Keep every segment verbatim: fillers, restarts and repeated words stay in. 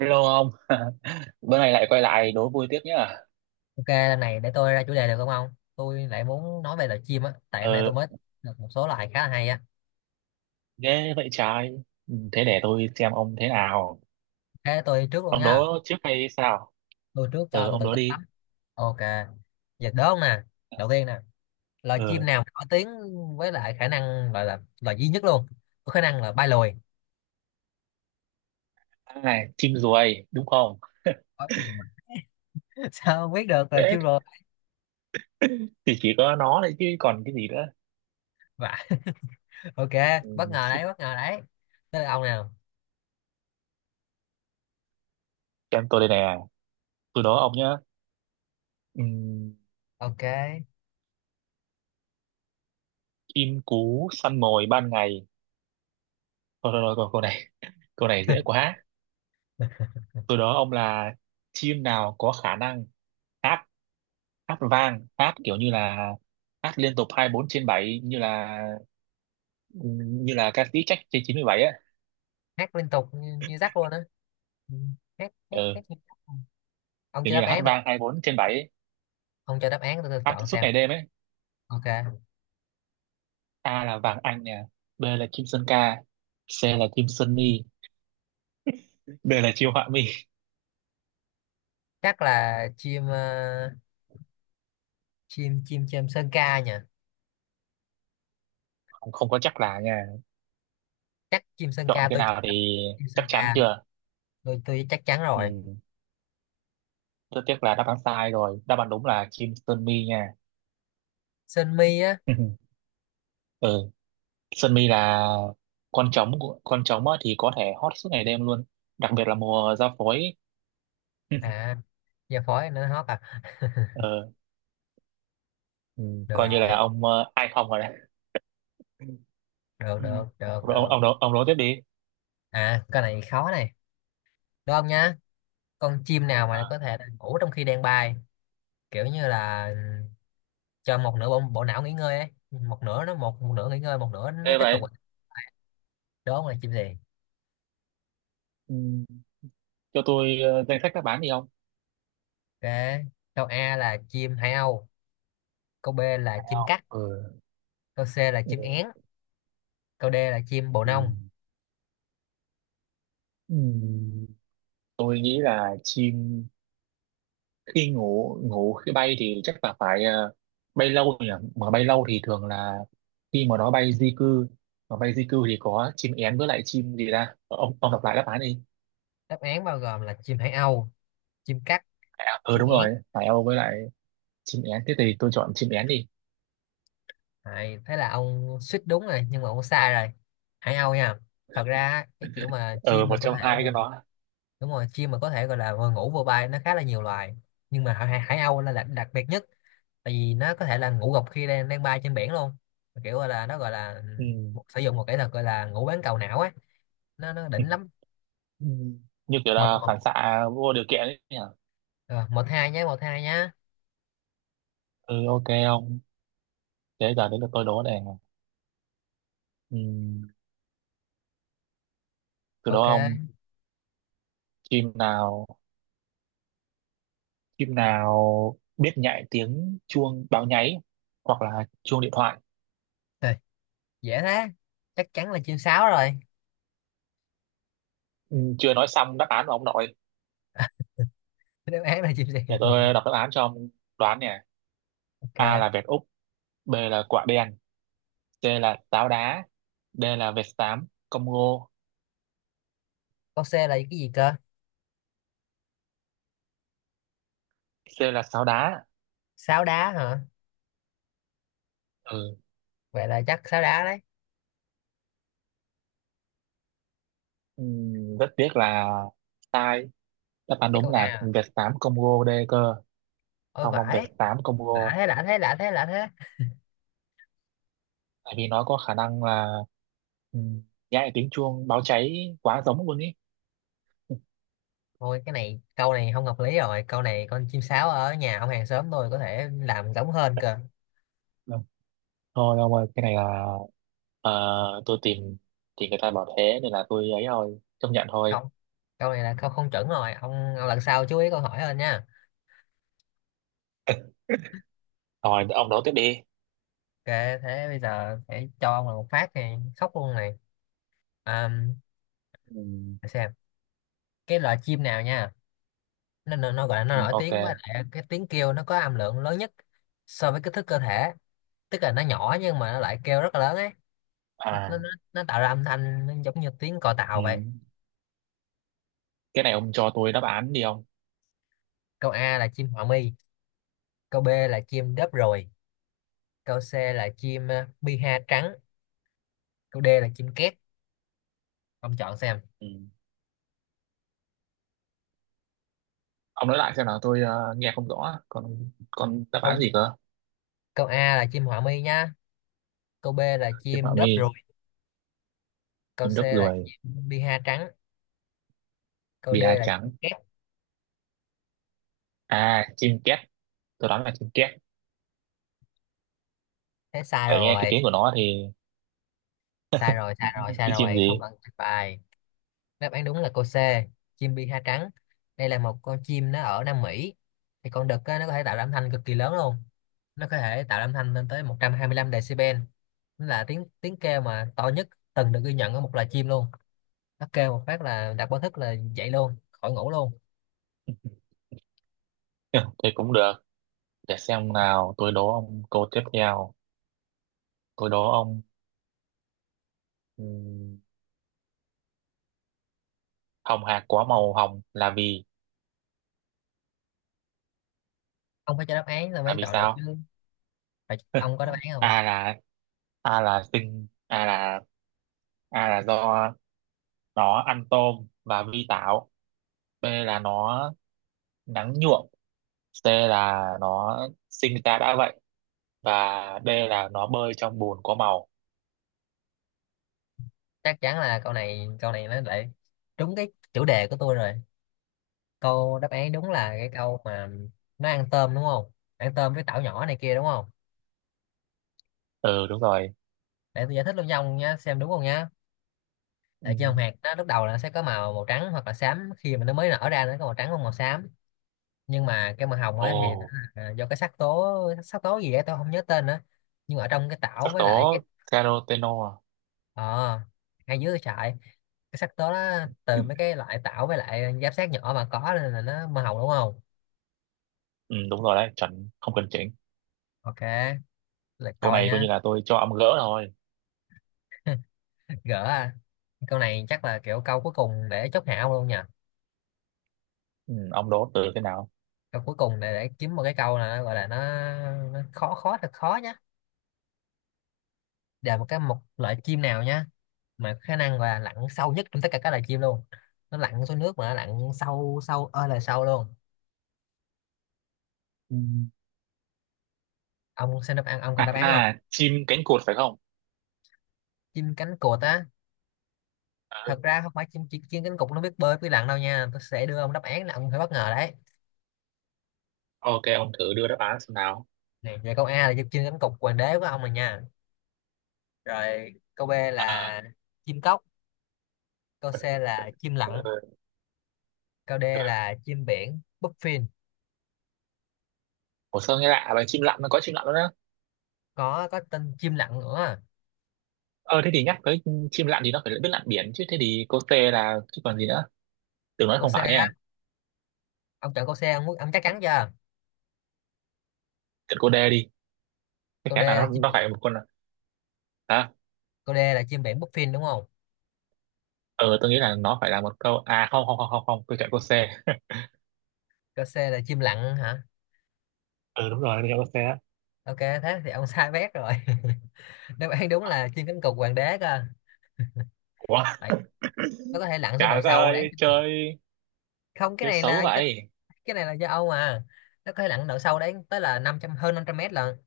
Hello ông, bữa nay lại quay lại đố vui tiếp nhá. Ok, lần này để tôi ra chủ đề được không ông? Tôi lại muốn nói về loài chim á, tại hôm nay Ờ, tôi mới được một số loài khá là hay á. thế vậy trai, thế để tôi xem ông thế nào. Thế tôi trước luôn Ông nha, đố trước hay sao? tôi trước cho Ờ, tôi ông tự đố tin đi. lắm. Ok, giờ đố ông nè, đầu tiên nè, loài chim Ờ, nào nổi tiếng với lại khả năng gọi là loài duy nhất luôn, có khả năng là bay lùi. à, chim ruồi, đúng không? Có khả năng mà- Sao ông biết được loài Thế chim rồi? thì chỉ có nó đấy chứ còn cái gì nữa. Vả. Ok, Ừ, bất ngờ đấy, bất ngờ đấy. Tới là ông nào? xem tôi đây nè, tôi đố ông nhá. Ừm, Ok, chim cú săn mồi ban ngày. Thôi, thôi, thôi, câu câu này, câu này dễ quá. Tôi đố ông là chim nào có khả năng hát hát vang hát kiểu như là hát liên tục hai mươi bốn trên bảy như là như là ca sĩ Trách trên chín bảy ấy, hát liên tục như, như rắc luôn á. Ừ, Hát, hát, hát ừ, như dắt. Ông kiểu chưa như đáp là hát án hả? vang hai mươi bốn trên bảy ấy, Ông cho đáp án tôi, tôi hát chọn suốt xem. ngày đêm ấy. Ok, A là Vàng Anh nè, B là Kim Sơn Ca, C là Kim Sơn Mi, D là Chiêu Họa Mi. chắc là chim ờ, chim chim chim sơn ca nhỉ. Không, không có chắc là nha, Chắc chim sơn chọn ca cái tôi. nào thì Chim chắc sơn chắn ca. chưa. tôi tôi chắc chắn rồi. Ừ. Rất tiếc là đáp án sai rồi, đáp án đúng là Kim Sơn Mi nha. Sơn mi á. Ừ. Sơn Mi là con trống của- con trống á thì có thể hot suốt ngày đêm luôn, đặc biệt là mùa ra phối. À, giờ phổi nó hót à. ờ, ừ, Được coi như rồi. là ông ờ, ai không rồi đấy. được Ừ. được được ông ông được ông, nói- ông nói tiếp đi. À, cái này khó này, đúng không nhá? Con chim nào mà À, có thể ngủ trong khi đang bay, kiểu như là cho một nửa bộ, bộ não nghỉ ngơi ấy, một nửa nó một, một nửa nghỉ ngơi, một nửa nó thế tiếp tục, vậy, đúng không là chim gì? ừ, cho tôi ờ, danh sách các bán đi không? Ok, câu A là chim hải âu, câu B là Phải chim không? cắt, Ừ. câu C là chim Ừ. én, câu D là chim bồ Ừ. nông. Ừ. Tôi nghĩ là chim khi ngủ ngủ khi bay thì chắc là phải ờ, bay lâu nhỉ, mà bay lâu thì thường là khi mà nó bay di cư, mà bay di cư thì có chim én với lại chim gì ra. Ông ông đọc lại đáp án đi. Đáp án bao gồm là chim hải âu, chim cắt, Phải không? Ừ, chim đúng én. rồi, phải Âu với lại chim én, thế thì tôi chọn chim én đi. Đấy, thế là ông suýt đúng rồi nhưng mà ông sai rồi. Hải âu nha. Thật ra á, cái kiểu mà Ừ, chim một mà có trong thể hai mà cái đó. đúng rồi, chim mà có thể gọi là vừa ngủ vừa bay nó khá là nhiều loài. Nhưng mà hải, hải âu là đặc, đặc biệt nhất, tại vì nó có thể là ngủ gục khi đang đang bay trên biển luôn. Kiểu gọi là nó gọi là Ừ. một, sử dụng một kỹ thuật gọi là ngủ bán cầu não á, nó nó Ừ. đỉnh lắm. Ừ. Như kiểu Một là một phản xạ vô điều kiện ấy nhỉ. ờ, một hai nhé, một hai nhá. Ừ, ok ông, thế giờ đến lượt tôi đố này. Ừ. Từ đó Ok. ông, chim nào chim nào biết nhại tiếng chuông báo nháy hoặc là chuông điện thoại. Rồi, dễ thế, chắc chắn là chim sáo rồi. Ừ. Chưa nói xong đáp án của ông nội. Đáp án là chim gì? Để tôi đọc đáp án cho ông đoán nè. Ok, A là vẹt Úc, B là quả đen, C là táo đá, D là vẹt xám Congo. câu C là cái gì cơ? C là sáo đá. Sáo đá hả? Ừ. Vậy là chắc sáo đá đấy. Ừ. Rất tiếc là sai, đáp án Cái câu đúng A là à? Việt tám Congo D cơ. Ôi Không ông, Việt vãi. tám Lạ Congo, thế, lạ thế, lạ thế, lạ thế. tại vì nó có khả năng là ừ, nhái tiếng chuông báo cháy quá giống luôn ý. Thôi, cái này câu này không hợp lý rồi, câu này con chim sáo ở nhà ông hàng xóm tôi có thể làm giống hơn cơ. Ừ. Thôi ông ơi, cái này là ờ, tôi tìm thì người ta bảo thế nên là tôi ấy thôi, chấp nhận thôi. Không, câu này là câu không chuẩn rồi ông, ông lần sau chú ý câu hỏi hơn nha. Rồi ông đó tiếp đi. Ok, thế bây giờ phải cho ông là một phát này khóc luôn này. À, ừ, để xem cái loại chim nào nha, nó, nó, nó gọi là nó ừ, nổi ok, tiếng với lại cái tiếng kêu nó có âm lượng lớn nhất so với kích thước cơ thể, tức là nó nhỏ nhưng mà nó lại kêu rất là lớn ấy. nó, nó, à, nó nó tạo ra âm thanh nó giống như tiếng còi ừ. tàu vậy. Cái này ông cho tôi đáp án đi ông. Câu A là chim họa mi, câu B là chim đớp ruồi, câu C là chim ờ, piha trắng, câu D là chim két. Ông chọn xem. Ừ. Ông nói lại xem nào, tôi ờ, nghe không rõ, còn còn đáp án Không, gì cơ. câu A là chim họa mi nha, câu B là Chim chim họa mi. đớp ruồi, câu Chim C đất là ruồi. chim piha trắng, câu D Bia là chim trắng. két. À, chim két. Tôi đoán là chim két. Thế sai Tại nghe cái rồi, tiếng của nó thì sai rồi sai rồi sai cái chim rồi không gì? cần bài. Đáp án đúng là câu C, chim bi ha trắng. Đây là một con chim nó ở Nam Mỹ, thì con đực á, nó có thể tạo ra âm thanh cực kỳ lớn luôn. Nó có thể tạo ra âm thanh lên tới một trăm hai mươi lăm decibel. Nó là tiếng tiếng kêu mà to nhất từng được ghi nhận ở một loài chim luôn. Nó kêu một phát là đặt báo thức là dậy luôn, khỏi ngủ luôn. Thì cũng được. Để xem nào, tôi đố ông câu tiếp theo. Tôi đố ông, ừm, hồng hạc có màu hồng là vì, Ông phải cho đáp án là là mới vì chọn được sao? chứ. Phải, ông có đáp án không? A là, A là sinh, A là A là do nó ăn tôm và vi tảo. B là nó nắng nhuộm. C là nó sinh ra đã vậy, và D là nó bơi trong bùn có màu. Chắc chắn là câu này câu này nó lại đúng cái chủ đề của tôi rồi. Câu đáp án đúng là cái câu mà nó ăn tôm đúng không, ăn tôm với tảo nhỏ này kia, đúng không? Ừ đúng rồi. Để tôi giải thích luôn cho ông nhá, xem đúng không nhá. Ừ. Tại vì hồng hạc nó lúc đầu là nó sẽ có màu màu trắng hoặc là xám, khi mà nó mới nở ra nó có màu trắng hoặc màu xám. Nhưng mà cái màu hồng ấy thì nó Ồ, là do cái sắc tố, sắc tố gì ấy tôi không nhớ tên nữa. Nhưng mà ở trong cái tảo sắc với lại giáp, tố caroteno à? ờ ngay dưới cái sợi, cái sắc tố đó từ mấy cái loại tảo với lại giáp sát nhỏ mà có, nên là nó màu hồng đúng không. Ừ, đúng rồi đấy, chuẩn, không cần chỉnh. Ok, lượt Câu tôi này coi nha. như là tôi cho ông gỡ thôi. Gỡ à. Câu này chắc là kiểu câu cuối cùng để chốt hạ ông luôn nhỉ. Ừ, ông đố từ thế nào? Câu cuối cùng này để kiếm một cái câu này, nó gọi là nó, nó khó khó thật khó nhá, là một cái một loại chim nào nhá mà khả năng là lặn sâu nhất trong tất cả các loài chim luôn. Nó lặn xuống nước mà nó lặn sâu, sâu ơi là sâu luôn. Ừ. Ông xem đáp án, ông À, còn đáp án không? à, chim cánh cụt phải không? Chim cánh cụt á. Thật Ừ. ra không phải chim chim, chim cánh cụt nó biết bơi biết lặn đâu nha, tôi sẽ đưa ông đáp án là ông phải bất ngờ đấy. Ok, ông thử đưa đáp án xem nào. Này về, câu A là chim cánh cụt hoàng đế của ông rồi nha, rồi câu B là chim cốc, câu C là chim Ừ. lặn, câu D là chim biển bluefin. Ủa sao nghe lạ vậy? Chim lặn nó có chim lặn luôn á. Có có tên chim lặn nữa. Ờ, thế thì nhắc tới chim lặn thì nó phải biết lặn biển chứ. Thế thì cô T là chứ còn gì nữa. Tưởng nói Câu không C phải nha. á, ông chọn câu C ông, muốn- ông chắc chắn chưa? Tưởng cô D đi. Chắc Câu D chắn là là nó chim nó biển. phải một con, hả? Câu D là chim biển Puffin đúng không? Ờ, tôi nghĩ là nó phải là một câu. À không không không không, không. Tôi chọn cô C. Câu C là chim lặn hả? Ừ đúng rồi, tôi chọn cô C á. Ok thế thì ông sai bét rồi. Đáp án đúng là chim cánh cụt hoàng đế cơ. Ủa? Tại nó có thể lặn xuống độ Trời đất sâu đáng ơi kinh ngạc. chơi, Không, cái chơi này là xấu do- vậy. cái này là do Âu mà, nó có thể lặn độ sâu đến tới là năm trăm, hơn năm trăm mét lần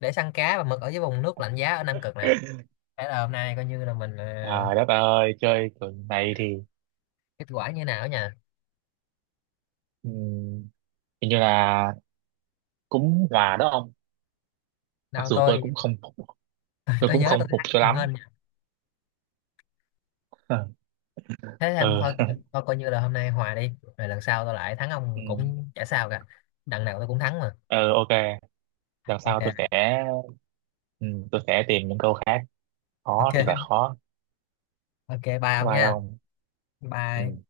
để săn cá và mực ở dưới vùng nước lạnh giá ở Nam Cực này. Thế là hôm nay coi như là mình ờ, Trời đất ơi chơi kiểu này thì kết quả như nào nhỉ? ừm, hình như là cũng hòa đó ông, mặc Nào dù tôi tôi, cũng không phục, tôi tôi cũng nhớ tôi không phục thắng cho nhiều lắm. hơn. Ờ, Thế thì em thôi cũng- ừ, thôi coi như là hôm nay hòa đi. Rồi lần sau tao lại thắng ông ừ, cũng chả sao cả, đằng nào tao cũng thắng mà. ừ, ok. Lần sau Ok. tôi sẽ ừm, tôi sẽ tìm những câu khác, khó Ok. thì là khó. Ok, bye Bye ông bye nha. ông. Bye. Ừ.